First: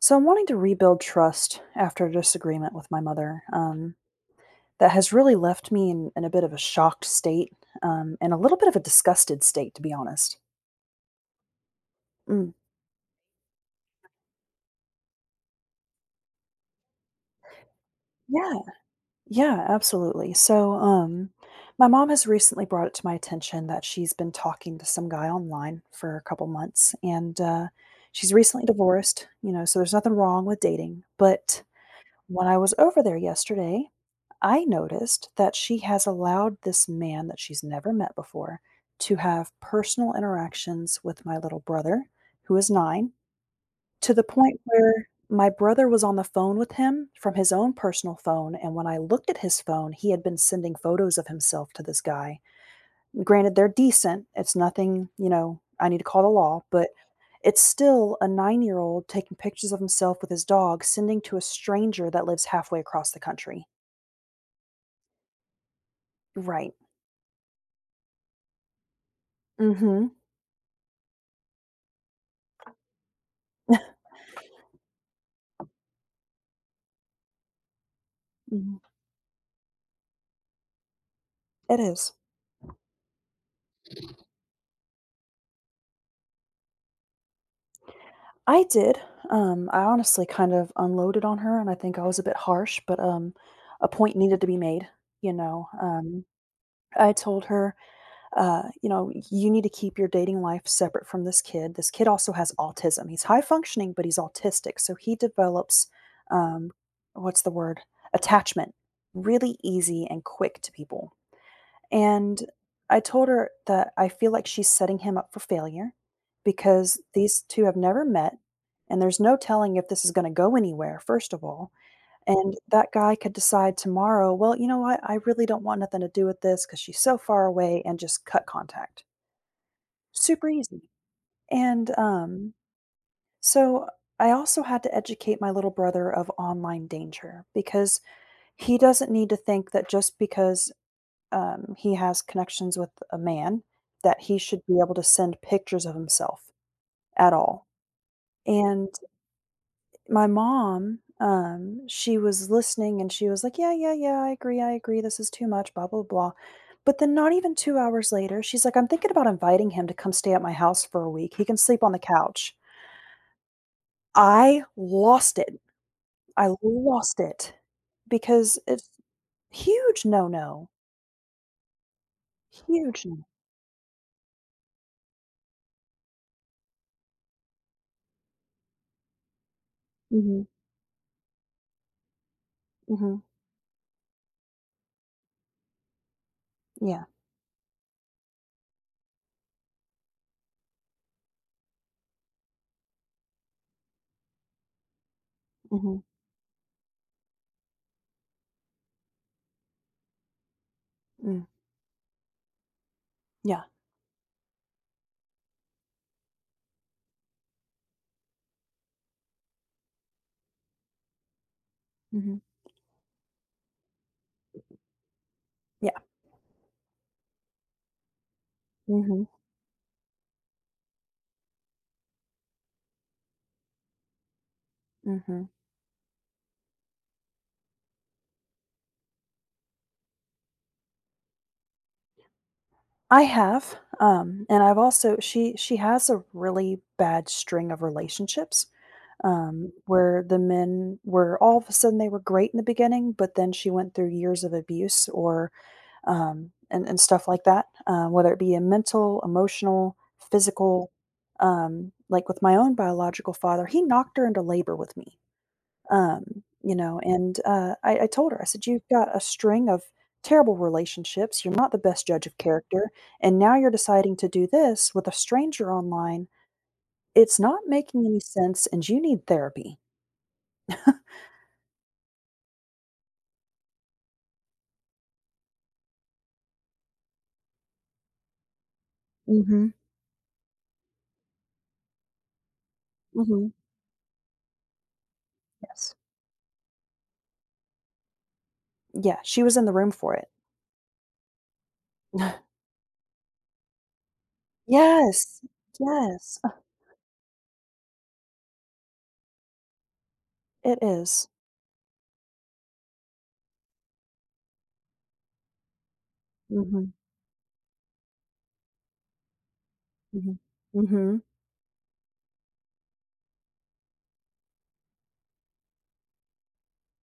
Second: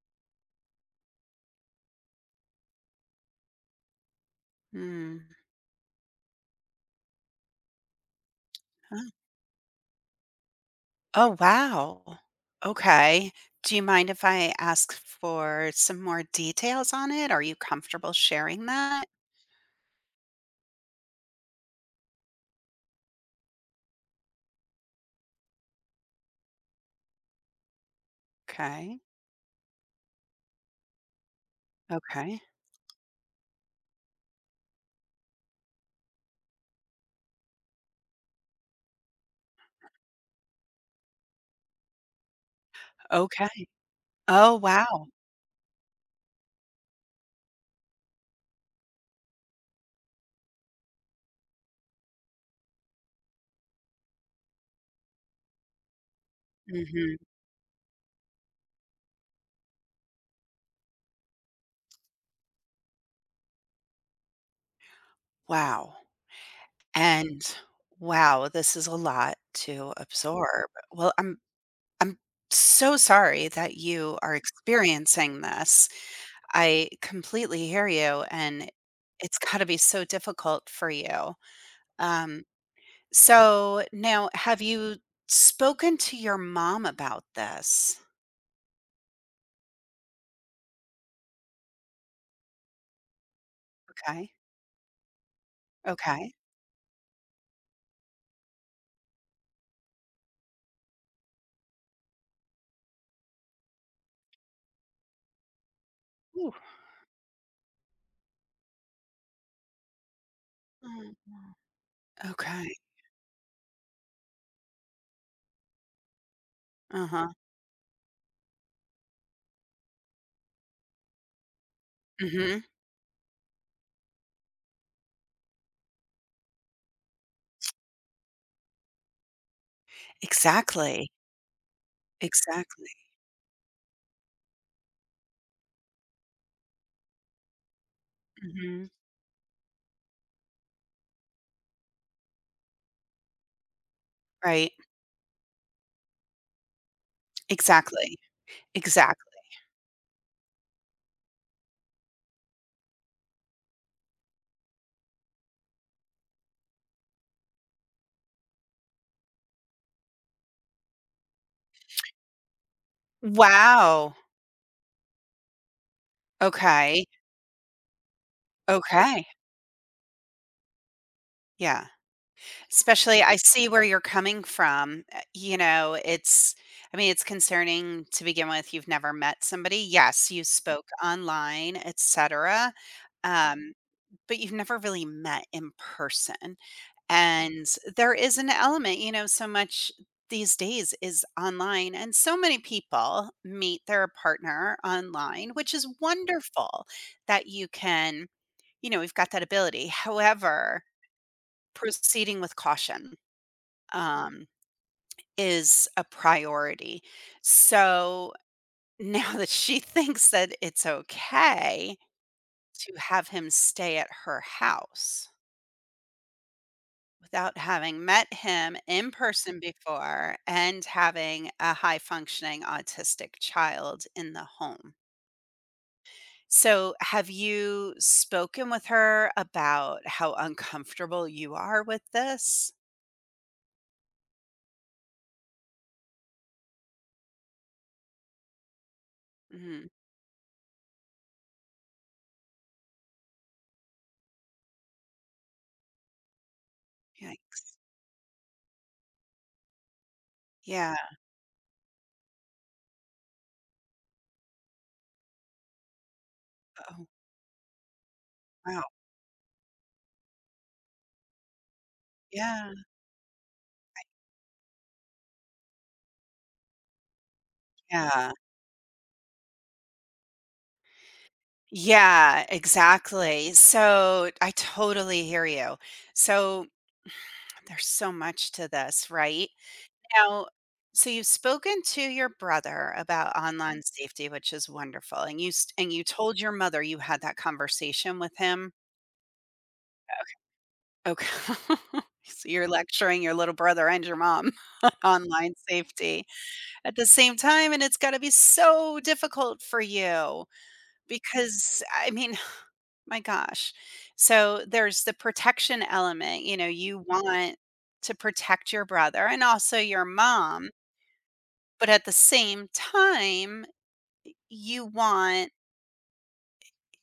So I'm wanting to rebuild trust after a disagreement with my mother, that has Mm. really left me in a bit of a shocked state, and a little bit of a Oh, disgusted state, to be honest. oh, wow. Mm, Okay. Do you mind if I ask for some more details on it? Are you comfortable yeah, sharing that? yeah, absolutely. So, my mom has recently brought it to my attention that she's been talking to some guy online for a couple months, and she's recently Okay. divorced, you know, so there's nothing wrong with dating, but Okay. when I was over there yesterday, I noticed that she has allowed this man that she's never met before to have personal interactions with my little brother, who is 9, Okay. to the Oh, point wow. where my brother was on the phone with him from his own personal phone, and when I looked at his phone, he had been sending photos of himself to this guy. Granted, they're decent. It's nothing, you know, I need to call the law, but Hmm. it's still a nine-year-old taking pictures of himself with his dog, sending to a stranger that lives halfway across the country. Wow. Right. And wow, this is a lot to Mhm. absorb. Well, I'm so sorry that you are experiencing this. I completely hear you and Mhm. it's got to be so difficult for you. It is. Um So now, have you spoken to your mom about this? I did. I honestly kind of unloaded on her, and I think I was a bit harsh, but, a point Okay. needed to be made, you know? Okay. I told her, you need to keep your dating life separate from this kid. This kid also has autism. He's high functioning, but he's autistic. So he develops, Ooh. um, what's the word? Attachment really easy and quick to people. Mm. And Okay. I told her that I feel like she's setting him up for failure because Uh-huh. these two have never met, and there's no telling if this is going to go anywhere, first of all. And Mhm. that guy could decide tomorrow, well, you know what? I really don't want nothing to do with this because she's so far away, and just cut contact. Super easy. Exactly. And, um, Exactly. so I also had to educate my little brother of online danger because he Mhm. doesn't need to think that just because, he has connections with a man, that he should Right. be able to send pictures of himself at all. Exactly. And Exactly. my mom, she was listening and she was like, "Yeah, yeah, yeah, I agree, I agree. This is too much, blah, blah, blah." But then not even 2 hours later, she's like, "I'm thinking about inviting him to come stay at my house for a week. He can sleep on the couch." Wow. I lost it. I Okay. lost it because it's Okay. huge no-no, Yeah. huge no. Especially I see where you're coming from. You know, it's I mean, it's concerning to begin with. You've never met somebody. Yes, you Mhm, spoke online, etc., mhm, but you've never really met in person. yeah, And there is an element, you know, so much these days is online, and so many people meet their partner online, which is mhm, wonderful that you can, you know, we've got that ability. However, mm, proceeding with caution yeah, um, is a priority. So now that she thinks that it's okay mhm, to have him stay at her house, yeah, without having met him in mhm, person before and having a high functioning autistic child in the home. mhm. So, have you spoken with her about how uncomfortable you are with this? I have, and I've also she has a really bad string of relationships, Mhm. where the men were all of a sudden they were great in the beginning, but then she went through years of abuse, or and stuff like Yikes. that, whether it be a mental, emotional, physical, Yeah. Like with my own biological father, he knocked her into labor with me, Oh, and I told her. I said, wow. you've got a string of terrible relationships. You're not the best judge of Yeah. character, and now you're deciding to do this with a stranger online. It's not making any Yeah. sense, and you need therapy. Yeah, exactly. So I totally hear you. So there's so much to this, right? Mm-hmm. Now, so you've spoken to your brother about Mm-hmm. online safety, which is wonderful, and you s and Yes. you told your mother you had that conversation with him? Yeah, she was in the room for it. Okay. So you're lecturing your little brother and your mom on Yes. online safety Yes. at the same time, and it's gotta be so difficult for you It is. because, I mean, my gosh. So there's the protection element, you know, Mhm, you want to protect your brother and also your mhm, mom, mhm. but at the same time you want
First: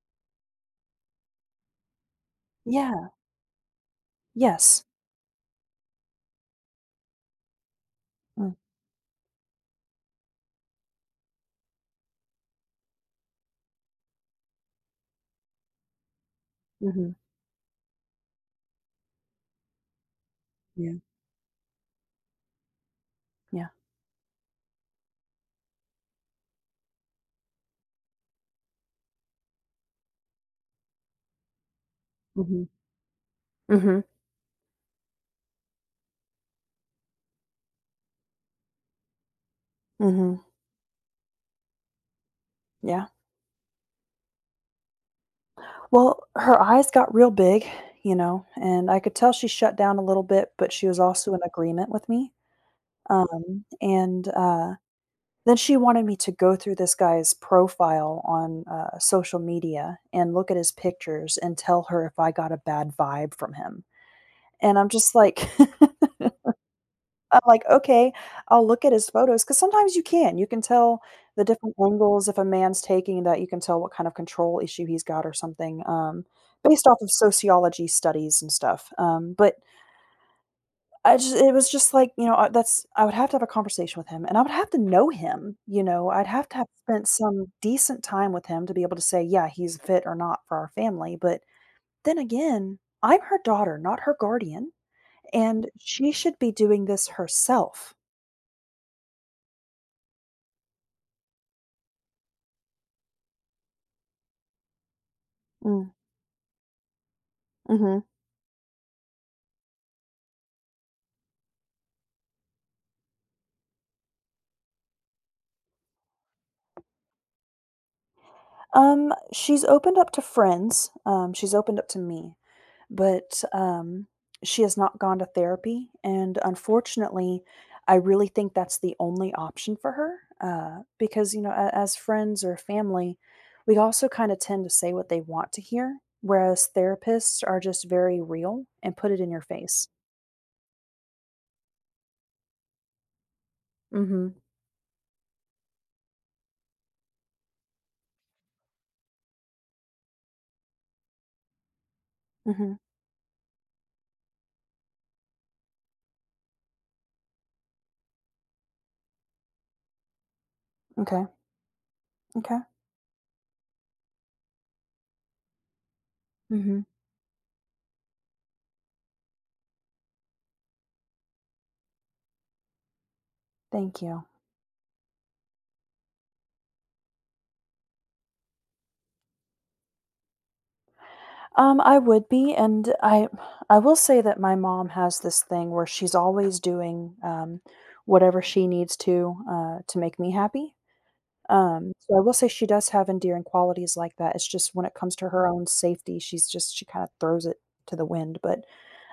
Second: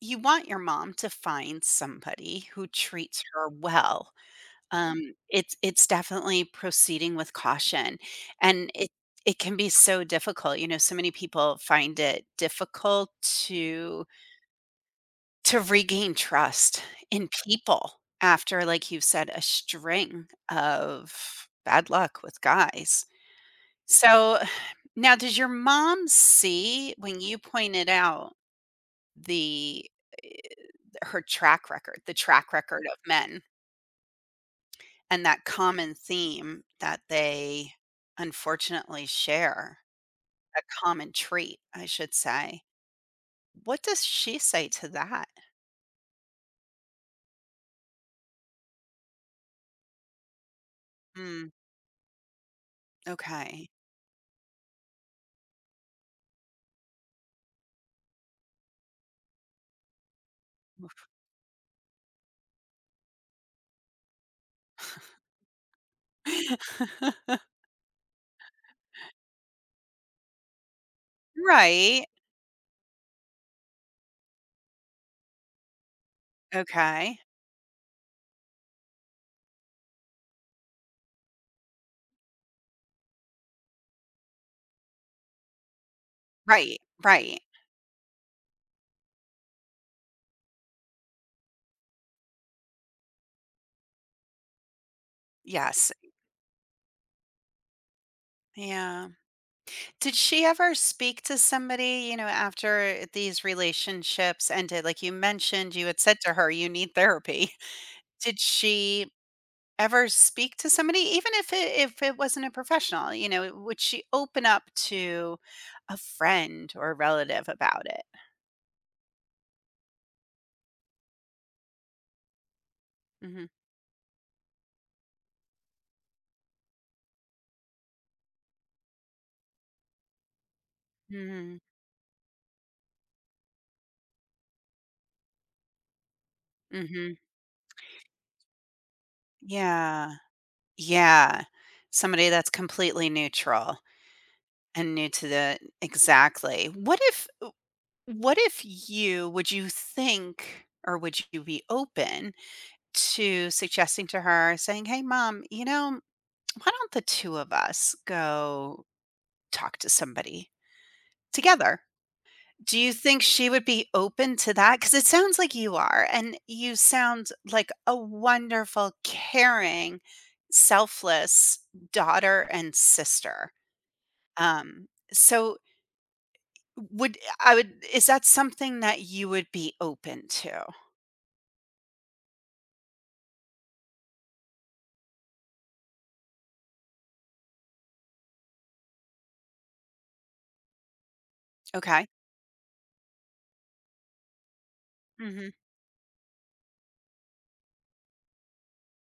you want your mom to find somebody who Yeah, treats her well. yes. Um, it's definitely proceeding with caution, Mm, and it can be so difficult. You know, so many people find it difficult to to regain trust mhm, in people after, like you've said, a string yeah, of bad luck with guys. yeah, So now, does your mom see when you pointed out the her track record, the track mhm, record of men, mhm, and that common theme that they unfortunately share, mhm, a common trait, I should say. yeah. What does she say to that? Well, her eyes got real big, you know, and I could tell she shut down a little bit, but she was also in Mm, agreement with me, um, okay. and, uh, then she wanted me to go through this guy's profile on social media and look at his pictures and tell her if I got a bad vibe from him, and I'm just like I'm like, "Okay, I'll look at his photos because sometimes you can tell the different Right, angles if a man's taking that you can tell what kind of control issue he's got or something, based off of okay. sociology studies and stuff, but I just it was just like, you know, that's I would have to have a conversation with him, and I would have to know him, you know, I'd have to have Right, spent right. some decent time with him to be able to say, "Yeah, he's fit or not for our family," but then again, I'm her daughter, not her guardian, and Yes, she should be doing this herself. yeah. Did she ever speak to somebody, you know, after these relationships ended? Like you mentioned, you Mm, had said to her, "You need therapy." mhm. Did she ever speak to somebody even if it wasn't a professional, you know, would she open up to a friend or a relative about it? She's opened up to friends, she's opened up to me, but, Hmm. She has not gone to therapy, and unfortunately, I really think that's the only option for her, because, Hmm. a as friends or family, we also kinda tend to say what they want to hear, whereas Hmm. therapists are just very real and put it in your face. Yeah. Yeah. Somebody that's completely neutral Mhm. and new to the exactly what if you would you think or would you be open Mhm. to suggesting to her saying, "Hey mom, you know, why don't the two of us go talk to somebody Okay. together." Okay. Do you think she would be open to that? Because it sounds like you are, and you Mhm. sound like a wonderful, caring, selfless daughter and sister. Thank you. So would I would is that something that you would be open to? I would be, and I will say that my mom has this thing where she's always doing whatever she needs to make me happy. Okay. So I will say she does have endearing qualities like that. It's just when it comes to her Mhm. own safety, she kind of throws it to the wind. But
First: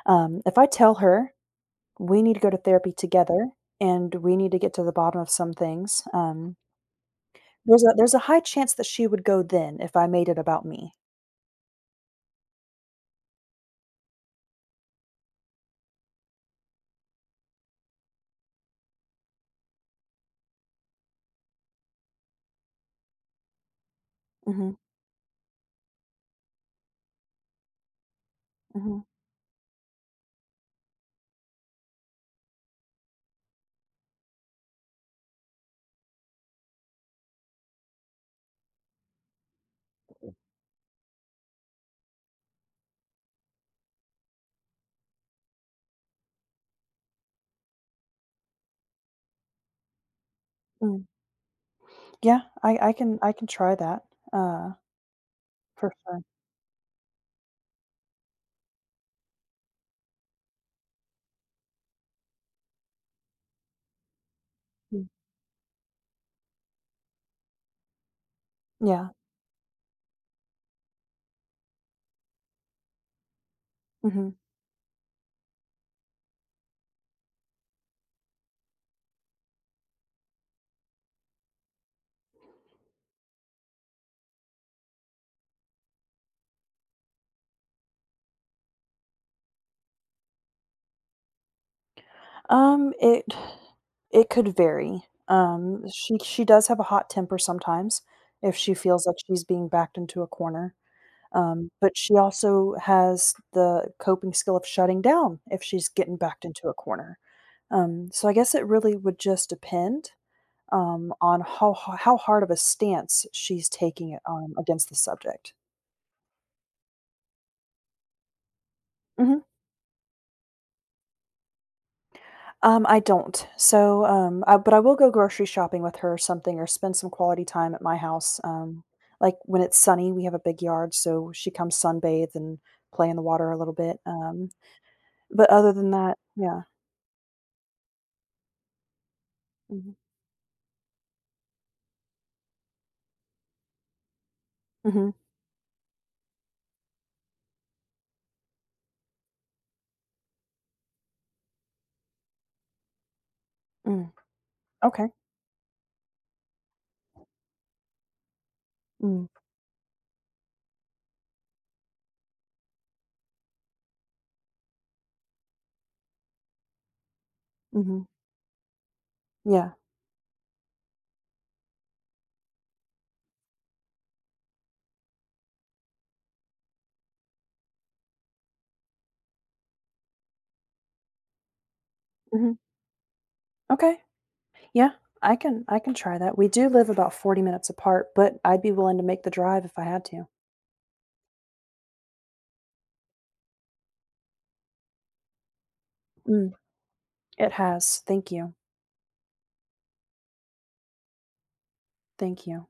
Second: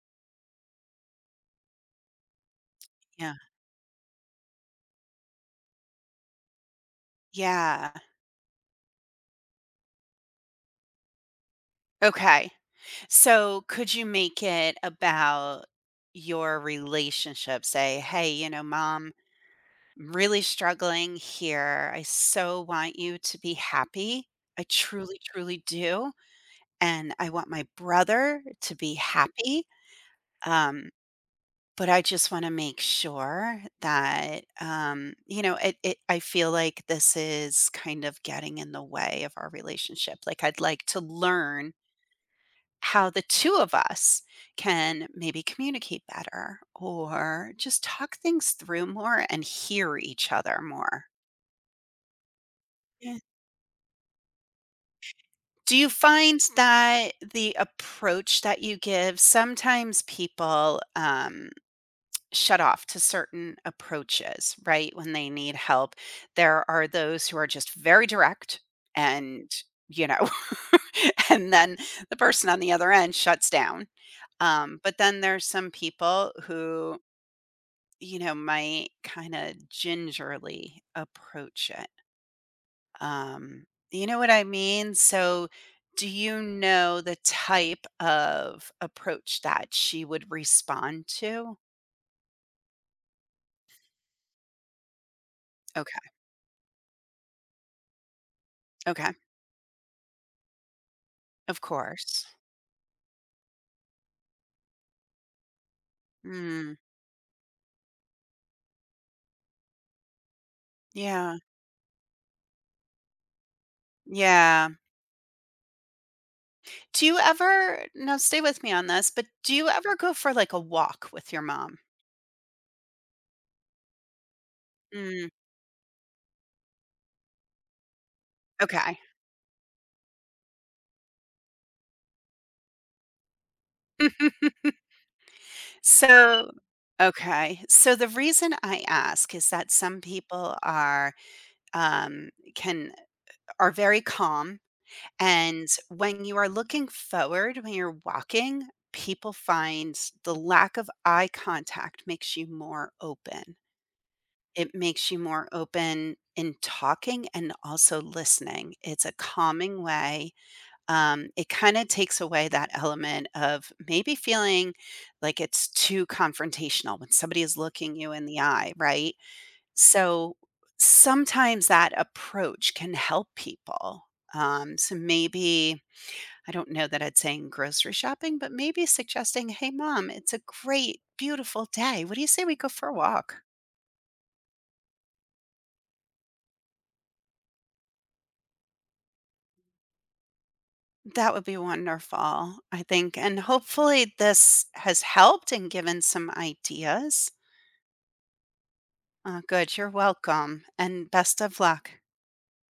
if I tell her we need to go to therapy Yeah. together and we need to get to the bottom of some things, there's Yeah. a there's a high chance that she would go then if I made it about me. Okay. So could you make it about your relationship? Say, "Hey, you know, mom, I'm really struggling here. I so want you to be happy. I Hmm. truly, truly do. And I want my brother to be Hmm. happy. Um, but I just want to make sure that, you know, I feel like this is kind of getting in the way of our relationship. Like, I'd like to learn how the two of us can maybe communicate better or just talk things through more and hear each other more." Yeah, I can try that, uh, Do you for sure. find that the approach that you give sometimes people, shut off to certain approaches, right, Mm, when they need help? There are those who are just very direct yeah, and, you know, and then the person on the other end shuts down. mhm. But then there's some people who, you know, might kinda gingerly approach it. Um, you know what I mean? So, do you know the type of approach that she would respond to? Um, it it could vary. Um, Okay. she she does have a hot temper sometimes if she feels Okay. like she's being backed into a corner, Of but she course. also has the coping skill of shutting down if she's getting backed into Mm. a corner. So I guess it really would just depend, Yeah. on how ho how hard of a stance she's taking it on Yeah. against the subject. Do you ever now stay with me on this, but Mhm. do you ever go for like a walk with your mom? I don't. So, but I will go Mm. grocery shopping with her or something, or spend some quality time at my house. Okay. Like when it's sunny, we have a big yard, so she comes sunbathe and play in the water a little bit. But other than that, So, yeah. okay. So the reason I ask is that Hmm. some people are um can are very calm. Hmm. And when you are looking forward, when you're walking, people find the lack of eye contact makes you more open. Mm. It Okay. makes you more open in talking and also listening. It's a Mm. calming way. It kind of takes away that element of maybe feeling like it's too confrontational when somebody is looking Hmm. you in the eye, right? Yeah. So sometimes that approach can help people. So maybe I don't know that I'd saying grocery shopping, but maybe suggesting, "Hey, mom, it's a great, beautiful day. What do you say we Hmm. go for a walk?" Okay. Yeah. I can. I can try that. We do live about 40 minutes apart, but I'd be willing to make the drive if I had to. That would be wonderful, I think, and hopefully this has helped and given some Mm. ideas. It has. Thank you. Good, you're welcome, and best of luck. Thank you.